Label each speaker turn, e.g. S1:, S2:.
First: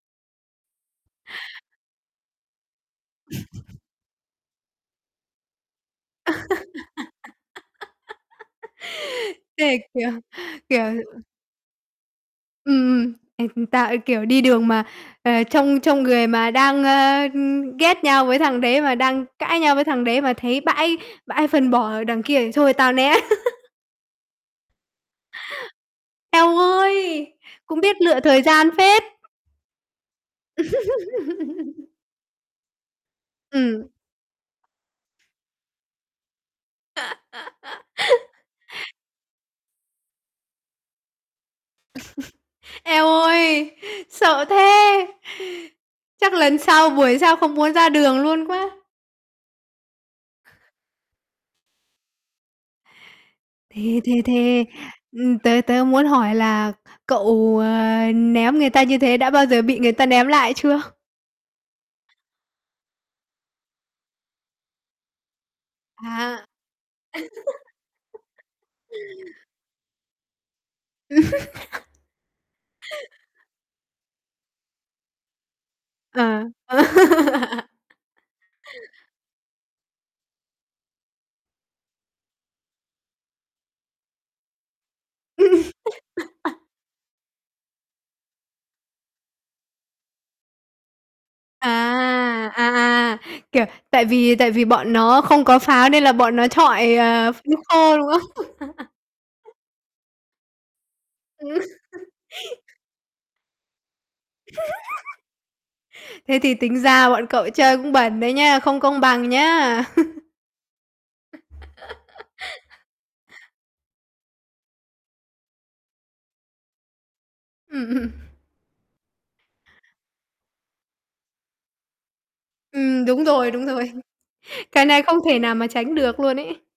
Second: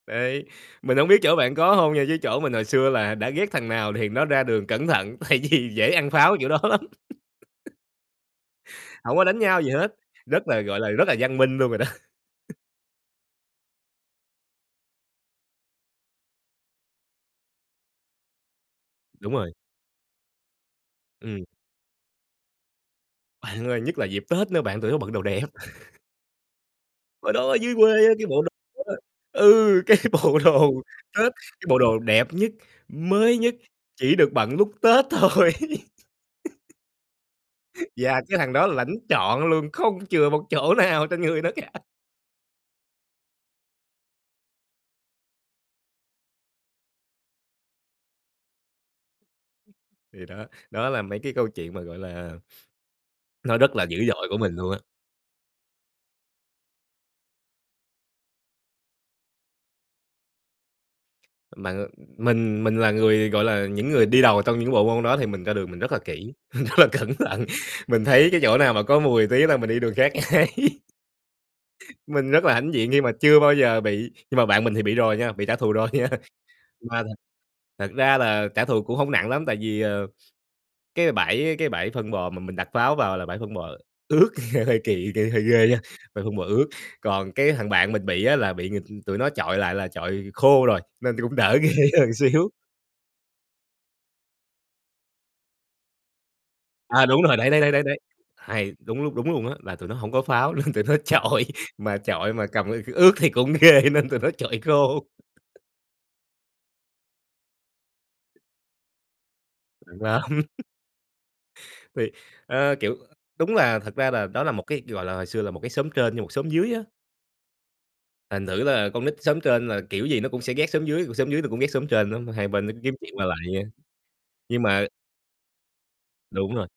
S1: Đấy, mình hổng biết chỗ bạn có hông nha, chứ chỗ mình hồi xưa là đã ghét thằng nào thì nó ra đường cẩn thận tại vì dễ ăn pháo kiểu đó lắm. Hổng có đánh nhau gì
S2: Thế
S1: hết,
S2: kiểu,
S1: rất là, gọi
S2: kiểu
S1: là, rất là văn minh luôn rồi đó.
S2: Ừm, ừm, ê, tao, ê, kiểu, đi đường mà, ờ, trông trông người mà đang, ơ, ưm, ghét nhau với thằng đấy mà đang
S1: Đúng rồi.
S2: cãi nhau với thằng đấy mà thấy bãi
S1: Ừm.
S2: bãi phân bò đằng kia thì thôi tao né.
S1: Bạn ơi, nhất là dịp Tết nữa bạn, tụi nó bận đồ đẹp.
S2: Eo ơi,
S1: Hồi đó ở dưới
S2: cũng
S1: quê
S2: biết
S1: á,
S2: lựa
S1: cái bộ
S2: thời
S1: đồ
S2: gian phết.
S1: [unintelligible] ừ, cái bộ đồ Tết, cái bộ đồ đẹp nhất, mới nhất,
S2: Ừm.
S1: chỉ được bận lúc Tết thôi. Và cái thằng đó lãnh trọn luôn, không chừa một chỗ nào trên người nó cả.
S2: Eo ơi, sợ thế! Chắc lần sau, buổi sau không muốn ra đường luôn quá.
S1: Thì đó, đó là mấy cái câu chuyện mà, gọi là, nó rất là dữ
S2: Thế thế
S1: dội của mình
S2: thế
S1: luôn á.
S2: ừm, tớ tớ muốn hỏi là cậu, ờ, ném người ta như thế đã bao giờ bị người ta ném lại chưa?
S1: Mà, ờ, mình mình là người, gọi là, những người đi đầu trong những bộ môn đó thì mình ra đường mình rất là kỹ,
S2: À.
S1: rất là cẩn thận. Mình thấy cái chỗ nào mà có mùi tí là mình đi đường khác ngay. Mình rất là hãnh diện khi mà chưa bao giờ bị, nhưng mà bạn mình thì bị rồi nha, bị trả thù rồi nha.
S2: À.
S1: Mà thật thật ra là trả thù cũng hông nặng lắm tại vì, ờ, cái bãi cái bãi phân bò mà mình đặt pháo vào là bãi phân bò ướt, nghe hơi kỳ, kiểu, hơi
S2: Ừm.
S1: ghê nha, ờ, phân bò ướt. Còn cái thằng bạn mình bị á là bị, ừm, tụi nó chọi lại là chọi khô rồi nên cũng đỡ ghê hơn
S2: À,
S1: xíu.
S2: à, à, kiểu, tại vì tại vì bọn nó không có pháo nên là bọn nó chọi,
S1: À, đúng
S2: ờ,
S1: rồi,
S2: phân
S1: đấy, đấy, đấy,
S2: khô,
S1: đấy.
S2: đúng không?
S1: Hay, đúng lúc đúng luôn á, là tụi nó hổng có pháo nên tụi nó chọi.
S2: Ừm.
S1: Mà chọi mà cầm ngay cái ướt thì cũng ghê nên tụi nó chọi khô.
S2: Thế thì tính ra bọn cậu chơi cũng bẩn đấy nhá, không công bằng nhá.
S1: Cảnh báo. Thì, ơ, kiểu, đúng là thật ra là đó là một cái, gọi là, hồi xưa là một cái xóm trên với một xóm dưới á.
S2: Ừm, ừm.
S1: Thành thử là con nít xóm trên là kiểu gì nó cũng sẽ ghét xóm dưới, còn xóm dưới nó cũng ghét xóm trên nữa, mà hai bên nó cứ kiếm
S2: Ừm,
S1: chuyện
S2: đúng
S1: qua lại
S2: rồi,
S1: vậy
S2: đúng
S1: á.
S2: rồi.
S1: Nhưng
S2: Cái
S1: mà
S2: này không thể nào mà tránh được luôn
S1: Đúng
S2: ấy.
S1: rồi.